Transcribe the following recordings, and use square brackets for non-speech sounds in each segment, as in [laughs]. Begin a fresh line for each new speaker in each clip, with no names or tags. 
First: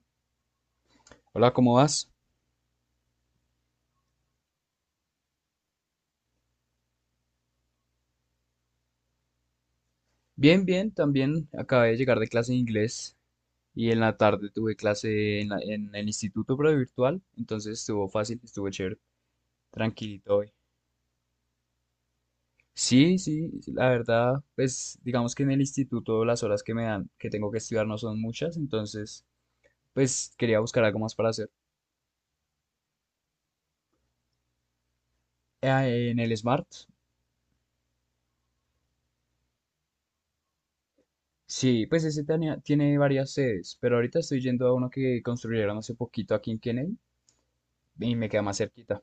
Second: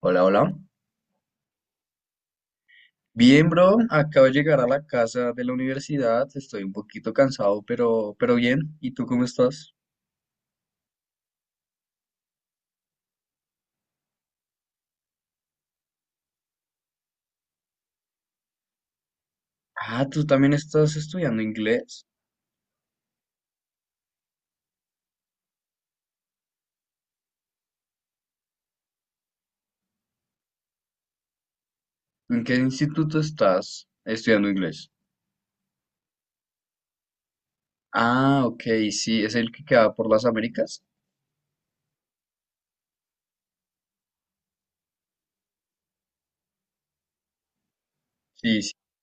Hola, hola.
Hola, ¿cómo vas?
Bien, bro. Acabo de llegar a la casa de la universidad. Estoy un poquito cansado, pero bien. ¿Y tú cómo estás?
Bien, bien, también acabé de llegar de clase de inglés y en la tarde tuve clase en, en el instituto, pero virtual, entonces estuvo fácil, estuvo chévere,
Ah, tú
tranquilito hoy.
también estás estudiando inglés.
Sí, sí, la verdad, pues digamos que en el instituto las horas que me dan, que tengo que estudiar no son muchas, entonces pues quería buscar algo más para hacer.
¿En qué instituto estás estudiando inglés?
Ah, en el Smart,
Ah, ok, sí, es el que queda por las Américas.
sí, pues ese tiene varias sedes, pero ahorita estoy yendo a uno que construyeron hace poquito aquí en Kennedy y me queda más
Sí, sí,
cerquita.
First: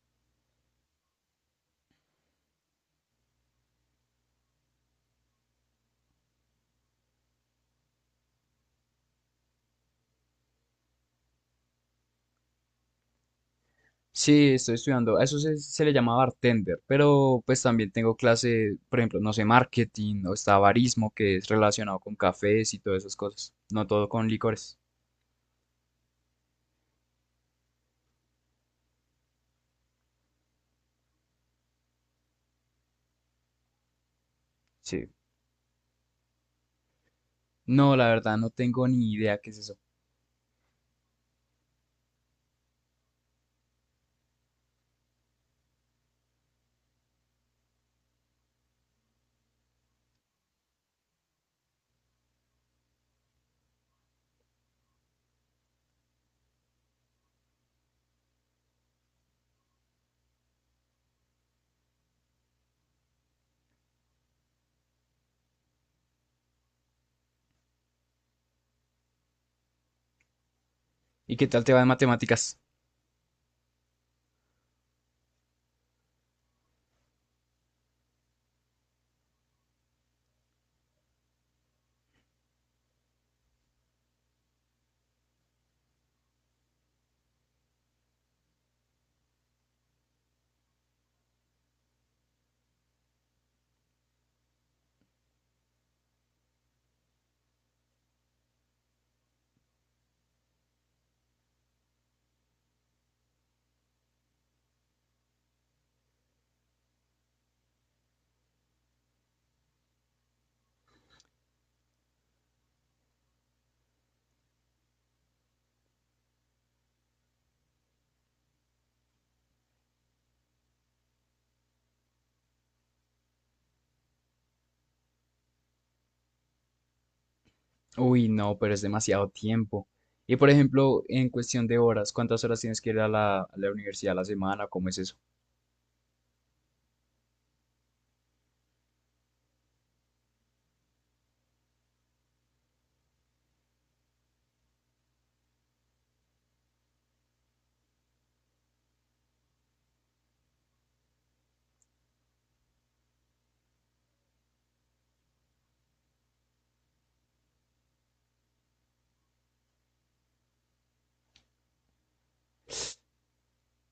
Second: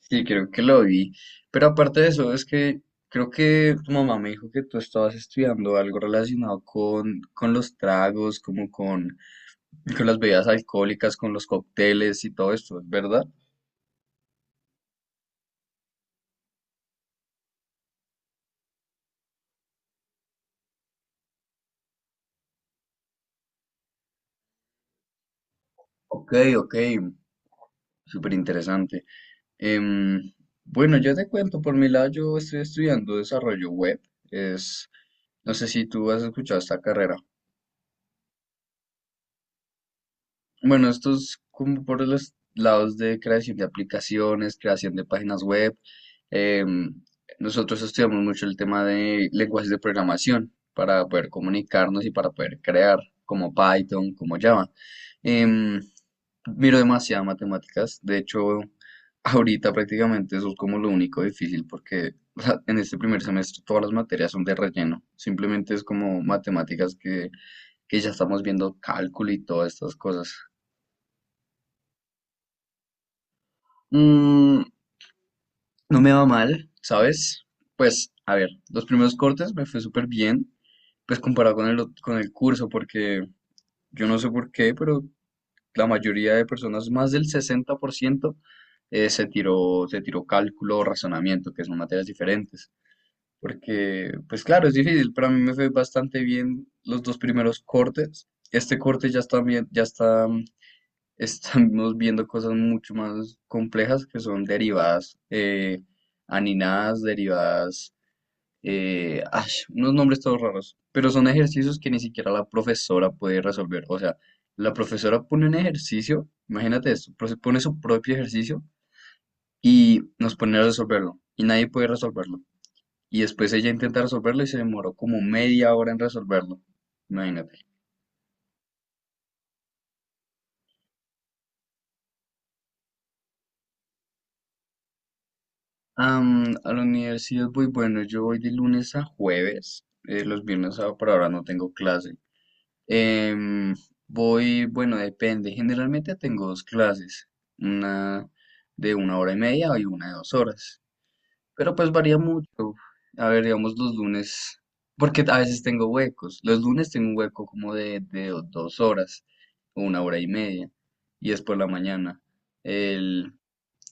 sí, creo que lo vi. Pero aparte de eso, es que creo que tu mamá me dijo que tú estabas estudiando algo relacionado con los tragos, como con las bebidas alcohólicas, con los cócteles y todo esto, ¿es verdad?
Sí, estoy estudiando. A eso se le llama bartender, pero pues también tengo clase, por ejemplo, no sé, marketing o está barismo, que es relacionado con cafés y todas esas cosas. No todo con licores.
Ok, ok, súper interesante. Em, bueno, yo te cuento, por mi lado yo estoy estudiando desarrollo web. Es,
Sí.
no sé si tú has escuchado esta carrera.
No, la verdad, no tengo ni idea qué es eso.
Bueno, esto es como por los lados de creación de aplicaciones, creación de páginas web. Em, Nosotros estudiamos mucho el tema de lenguajes de programación para poder comunicarnos y para poder crear, como Python, como Java. Em, Miro demasiadas matemáticas. De hecho, ahorita prácticamente eso es como lo único difícil porque o sea, en este primer semestre todas las materias son de relleno. Simplemente es como matemáticas que ya estamos viendo cálculo y todas estas cosas.
¿Y qué tal te va en matemáticas?
Mm, no me va mal, ¿sabes? Pues, a ver, los primeros cortes me fue súper bien, pues comparado con con el curso, porque yo no sé por qué, pero la mayoría de personas, más del 60%, se tiró cálculo o razonamiento, que son materias diferentes. Porque, pues claro, es difícil, pero a mí me fue bastante bien los dos primeros cortes. Este corte ya está bien, ya está estamos viendo cosas mucho más complejas que son derivadas aninadas, derivadas, ay, unos nombres todos raros, pero son ejercicios que ni siquiera la profesora puede resolver. O sea, la profesora pone un ejercicio, imagínate esto, pone su propio ejercicio y nos pone a resolverlo y nadie puede resolverlo. Y después ella intenta resolverlo y se demoró como media hora en resolverlo. Imagínate.
Uy, no, pero es demasiado tiempo. Y por ejemplo, en cuestión de horas, ¿cuántas horas tienes que ir a la universidad a la semana? ¿Cómo es eso?
A la universidad voy, bueno, yo voy de lunes a jueves, los viernes por ahora no tengo clase. Em, Voy, bueno, depende, generalmente tengo dos clases, una de una hora y media y una de 2 horas, pero pues varía mucho. A ver, digamos los lunes, porque a veces tengo huecos, los lunes tengo un hueco como de 2 horas, o una hora y media, y es por la mañana.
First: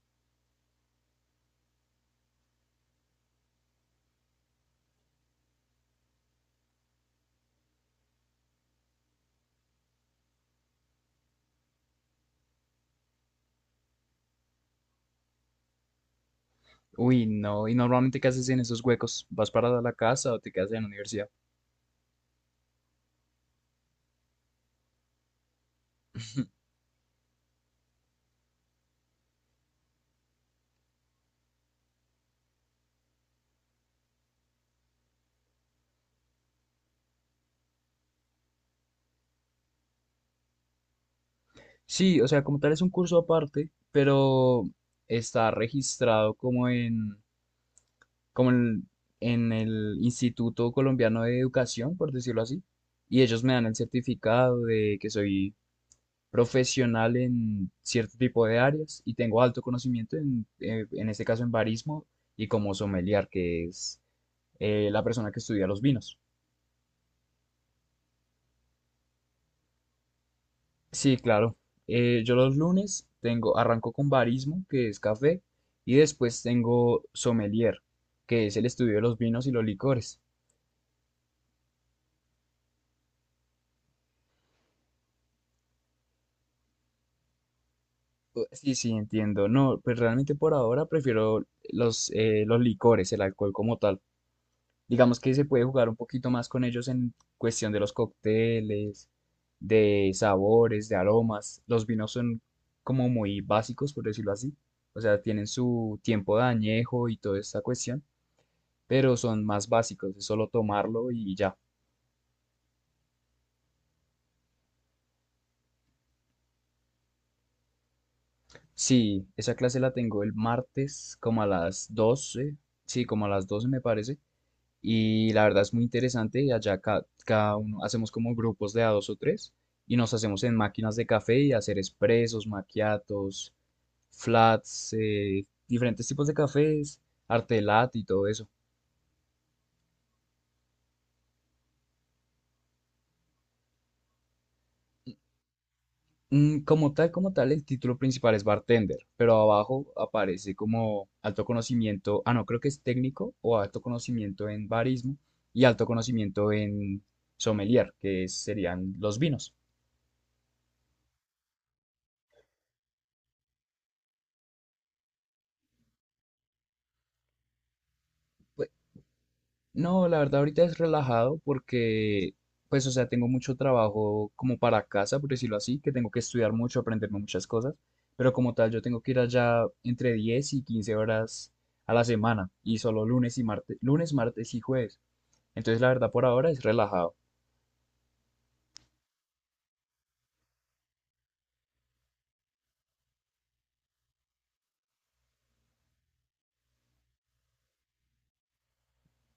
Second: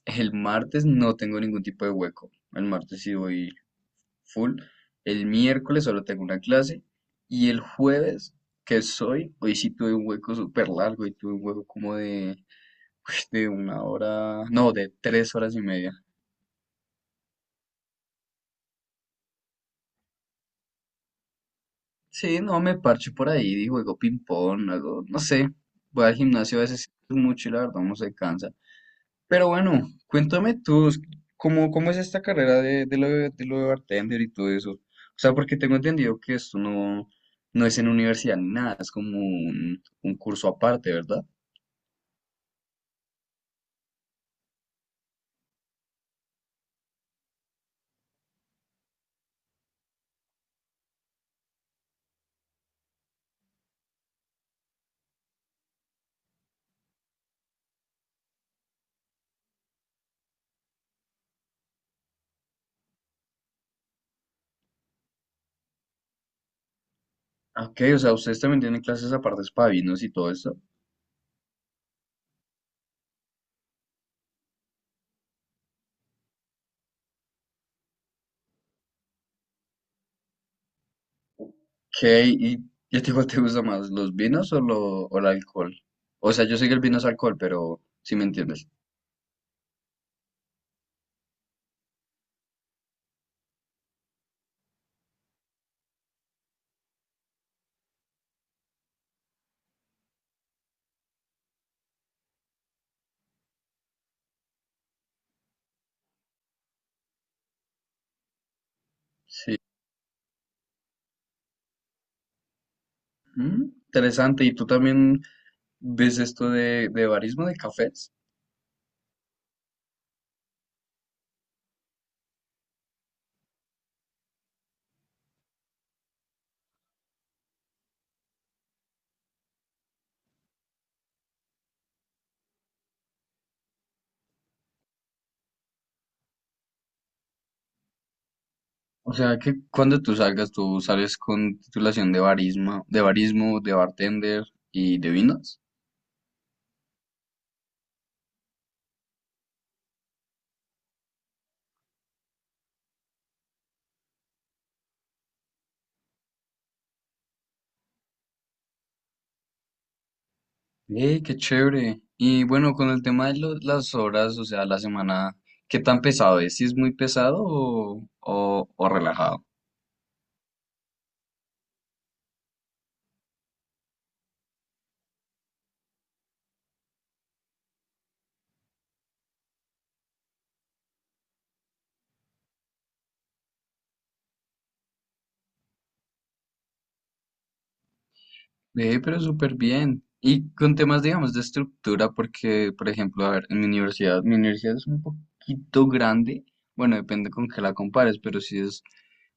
El martes no tengo ningún tipo de hueco. El martes sí voy full. El miércoles solo tengo una clase. Y el jueves, hoy sí tuve un hueco súper largo y tuve un hueco como de, uy, de una hora, no, de 3 horas y media.
Uy, no. ¿Y normalmente qué haces en esos huecos? ¿Vas para la casa o te quedas en la universidad?
Sí, no, me parcho por ahí, y juego ping-pong, algo, no sé. Voy al gimnasio a veces mucho y la verdad uno se cansa. Pero bueno, cuéntame tú, ¿cómo es esta carrera de lo de bartender y todo eso? O sea, porque tengo entendido que esto no es en universidad ni nada, es como un curso aparte, ¿verdad?
Sí, o sea, como tal es un curso aparte, pero está registrado como en, en el Instituto Colombiano de Educación, por decirlo así, y ellos me dan el certificado de que soy profesional en cierto tipo de áreas y tengo alto conocimiento en este caso en barismo y como sommelier, que es la persona que estudia los vinos.
Ah, ok, o sea, ustedes también tienen clases aparte para vinos y todo eso.
Sí, claro. Yo los lunes arranco con barismo, que es café, y después tengo sommelier, que es el estudio de los vinos y los licores.
Ok, y ya te digo, ¿te gusta más los vinos o el alcohol? O sea, yo sé que el vino es alcohol, pero si me entiendes.
Sí, sí, entiendo. No, pues realmente por ahora prefiero los licores, el alcohol como tal. Digamos que se puede jugar un poquito más con ellos en cuestión de los cócteles, de sabores, de aromas. Los vinos son como muy básicos, por decirlo así. O sea, tienen su tiempo de añejo y toda esta cuestión, pero son
Sí.
más básicos, es solo tomarlo y ya.
Interesante, ¿y tú también ves esto de barismo de cafés?
Sí, esa clase la tengo el martes como a las 12, sí, como a las 12 me parece, y la verdad es muy interesante y allá cada uno hacemos como grupos de a dos o tres y nos hacemos en máquinas de café y hacer expresos, maquiatos, flats, diferentes tipos de cafés, arte latte y todo eso.
O sea que cuando tú salgas, tú sales con titulación de barismo, de bartender y de vinos.
Como tal, el título principal es bartender, pero abajo aparece como alto conocimiento, ah, no, creo que es técnico o alto conocimiento en barismo y alto conocimiento en sommelier, serían los vinos.
Qué chévere! Y bueno, con el tema de las horas, o sea, la semana, ¿qué tan pesado es? ¿Si es muy pesado o, o,
Pues,
o relajado?
no, la verdad ahorita es relajado porque, pues, o sea, tengo mucho trabajo como para casa, por decirlo así, que tengo que estudiar mucho, aprenderme muchas cosas, pero como tal, yo tengo que ir allá entre 10 y 15 horas a la semana y solo lunes y martes, lunes, martes y jueves. Entonces, la verdad, por ahora es relajado.
Ve, pero súper bien. Y con temas, digamos, de estructura, porque, por ejemplo, a ver, en mi universidad es un poquito grande, bueno, depende con qué la compares, pero sí es,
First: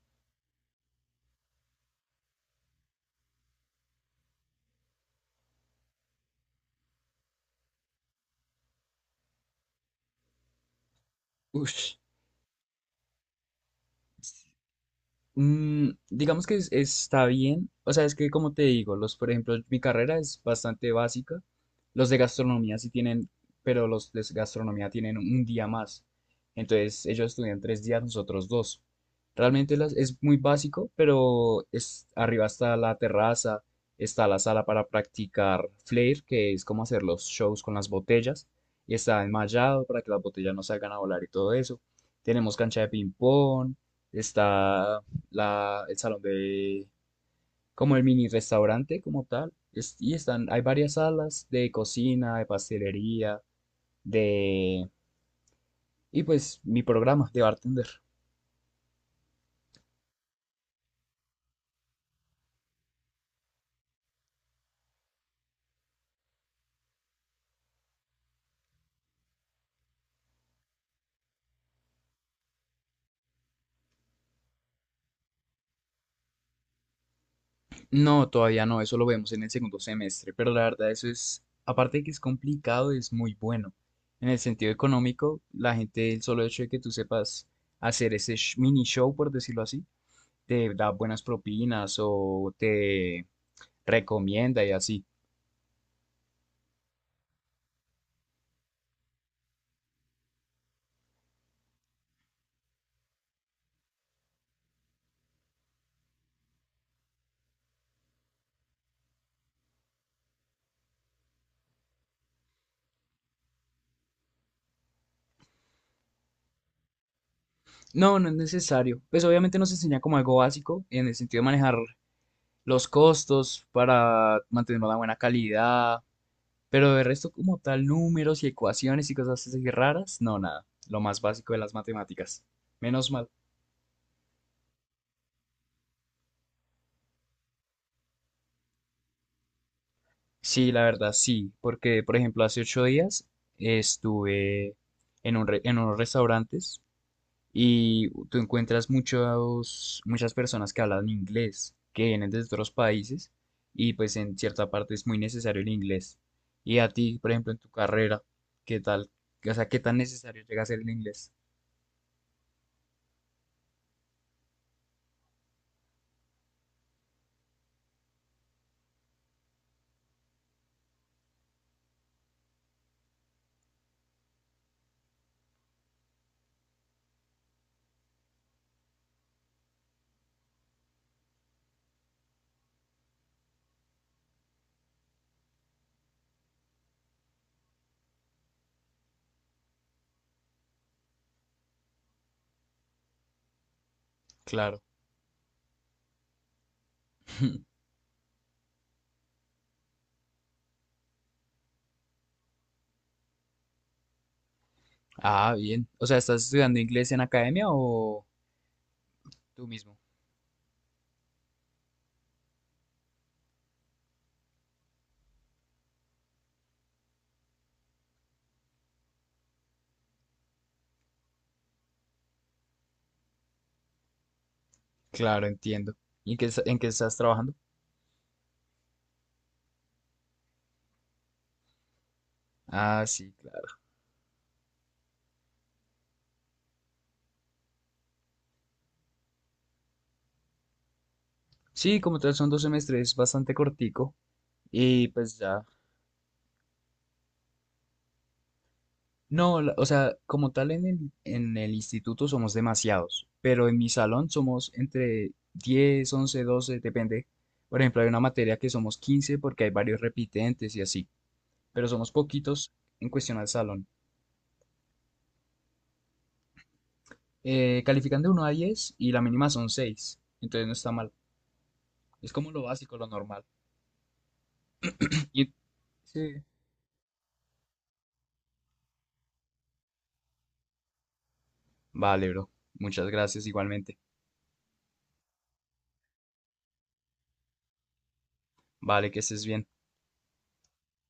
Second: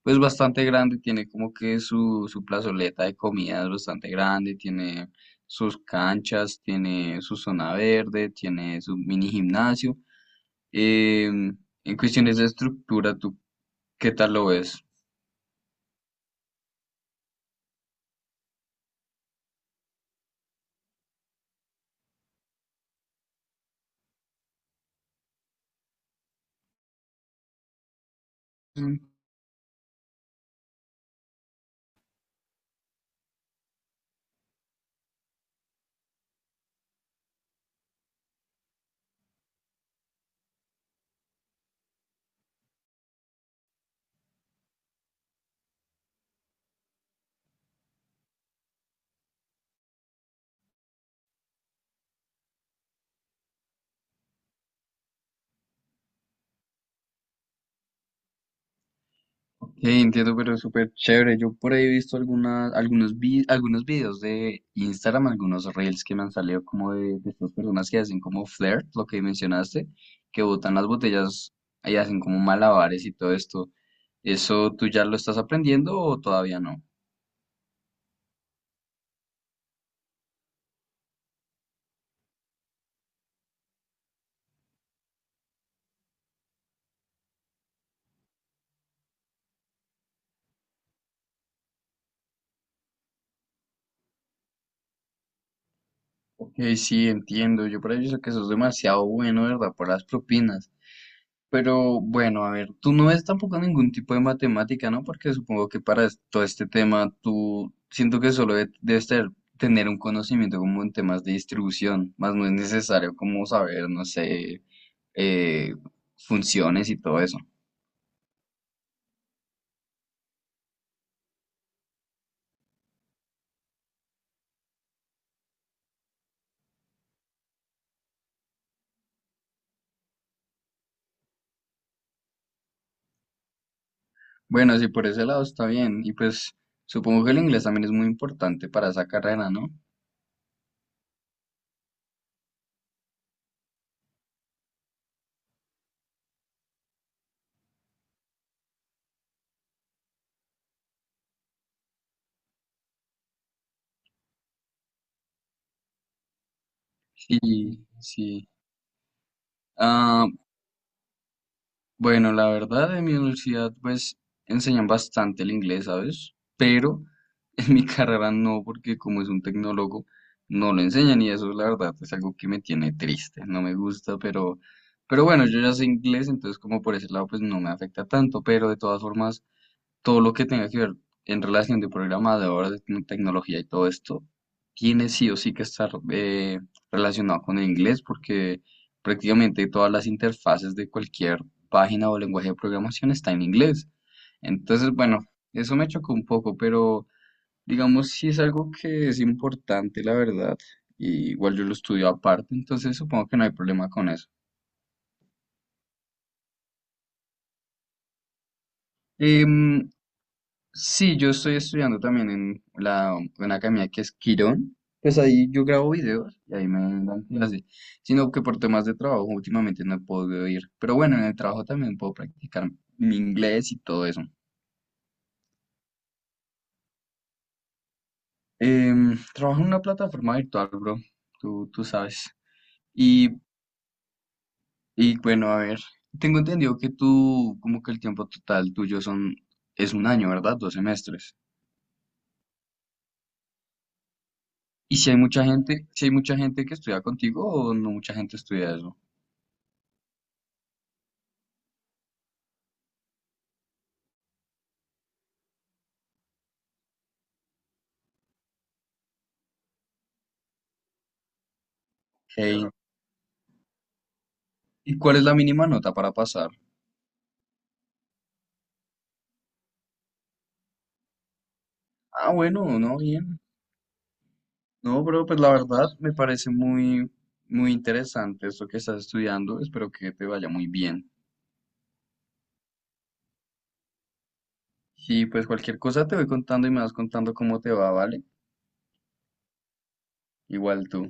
pues, bastante grande, tiene como que su plazoleta de comidas bastante grande, tiene sus canchas, tiene su zona verde, tiene su mini gimnasio. Em,
Uy,
en cuestiones de estructura, ¿tú qué tal lo ves?
Digamos que está bien. O sea, es que como te digo, los, por ejemplo, mi carrera es bastante básica. Los de gastronomía sí tienen, pero los de gastronomía tienen un día más. Entonces, ellos estudian 3 días, nosotros dos. Realmente es muy básico, pero arriba está la terraza, está la sala para practicar flair, que es como hacer los shows con las botellas, y está enmallado para que las botellas no salgan a volar y todo eso. Tenemos cancha de ping pong, está la, el salón de, como el mini restaurante como tal. Y están, hay varias salas de cocina, de pastelería, de. Y pues mi programa de bartender.
Ok, entiendo, pero es súper chévere. Yo por ahí he visto algunos videos de Instagram, algunos reels que me han salido como de estas personas que hacen como flirt, lo que mencionaste, que botan las botellas y hacen como malabares y todo esto. ¿Eso tú ya lo estás aprendiendo o todavía no?
No, todavía no, eso lo vemos en el segundo semestre, pero la verdad eso es, aparte de que es complicado, es muy bueno. En el sentido económico, la gente, el solo hecho de que tú sepas hacer ese mini show, por decirlo así, te da buenas propinas o te recomienda y así.
Ok, sí, entiendo. Yo por ahí he visto que eso es demasiado bueno, ¿verdad? Por las propinas. Pero bueno, a ver, tú no ves tampoco ningún tipo de matemática, ¿no? Porque supongo que para todo este tema tú siento que solo debes tener un conocimiento como en temas de distribución, más no es necesario como saber, no sé, eh, funciones y todo eso.
No, no es necesario. Pues obviamente nos enseña como algo básico en el sentido de manejar los costos para mantener una buena calidad, pero de resto como tal números y ecuaciones y cosas así raras, no, nada. Lo más básico de las matemáticas. Menos mal.
Bueno, sí, por ese lado está bien. Y pues supongo que el inglés también es muy importante para esa carrera, ¿no?
Sí, la verdad, sí, porque por ejemplo hace 8 días estuve en unos restaurantes. Y tú encuentras muchos, muchas personas que hablan inglés, que vienen de otros países, y pues en cierta parte es muy necesario el inglés. Y a ti, por
Sí,
ejemplo, en tu carrera,
sí.
¿qué tal? O sea, ¿qué tan
Ah,
necesario llega a ser el inglés?
bueno, la verdad, en mi universidad pues enseñan bastante el inglés, ¿sabes? Pero en mi [laughs] carrera no, porque como es un tecnólogo, no lo enseñan y eso, la verdad, es algo que me tiene triste, no me gusta, pero bueno, yo ya sé inglés, entonces como por ese lado pues no me afecta tanto, pero de todas formas, todo lo que tenga que ver en relación de programador, de tecnología y todo esto, tiene sí o sí que estar relacionado con el inglés porque prácticamente todas las interfaces de cualquier página o lenguaje de programación está en inglés.
Claro.
Entonces, bueno, eso me chocó un poco, pero
[laughs]
digamos sí es algo que es importante, la verdad. Y igual yo lo estudio aparte, entonces supongo que no hay problema con eso.
Ah, bien. O sea, ¿estás estudiando inglés en academia o tú
Em,
mismo?
Sí, yo estoy estudiando también en una academia que es Quirón. Pues ahí yo grabo videos y ahí me dan clase. Sino que por temas de trabajo últimamente no he podido ir. Pero bueno, en el trabajo también puedo practicar mi inglés y todo eso.
Claro, entiendo. ¿Y en qué, en qué estás trabajando?
Trabajo en una plataforma virtual, bro. Tú sabes.
Ah,
Y,
sí, claro.
y bueno, a ver. Tengo entendido que tú, como que el tiempo total tuyo es un año, ¿verdad? Dos semestres.
Sí, como tal son dos semestres, es bastante cortico.
Y
Y
si hay
pues
mucha
ya,
gente, si hay mucha gente que estudia contigo o no mucha gente estudia eso.
no, o sea, como tal en el instituto somos demasiados, pero en mi salón somos entre 10, 11, 12, depende. Por ejemplo, hay una materia que somos 15 porque hay varios repitentes y así, pero somos
Hey.
poquitos en cuestión al salón.
¿Y cuál es la mínima nota para pasar?
Califican de 1 a diez y la mínima son 6, entonces no está mal.
Ah,
Es como lo
bueno, no,
básico, lo
bien.
normal.
No, bro,
[clears throat] [laughs]
pues la
Y,
verdad me
sí.
parece muy, muy interesante esto que estás estudiando. Espero que te vaya muy bien.
Vale, bro. Muchas gracias igualmente.
Y pues cualquier cosa te voy contando y me vas contando cómo te va, ¿vale?
Vale, que estés bien.
Igual tú.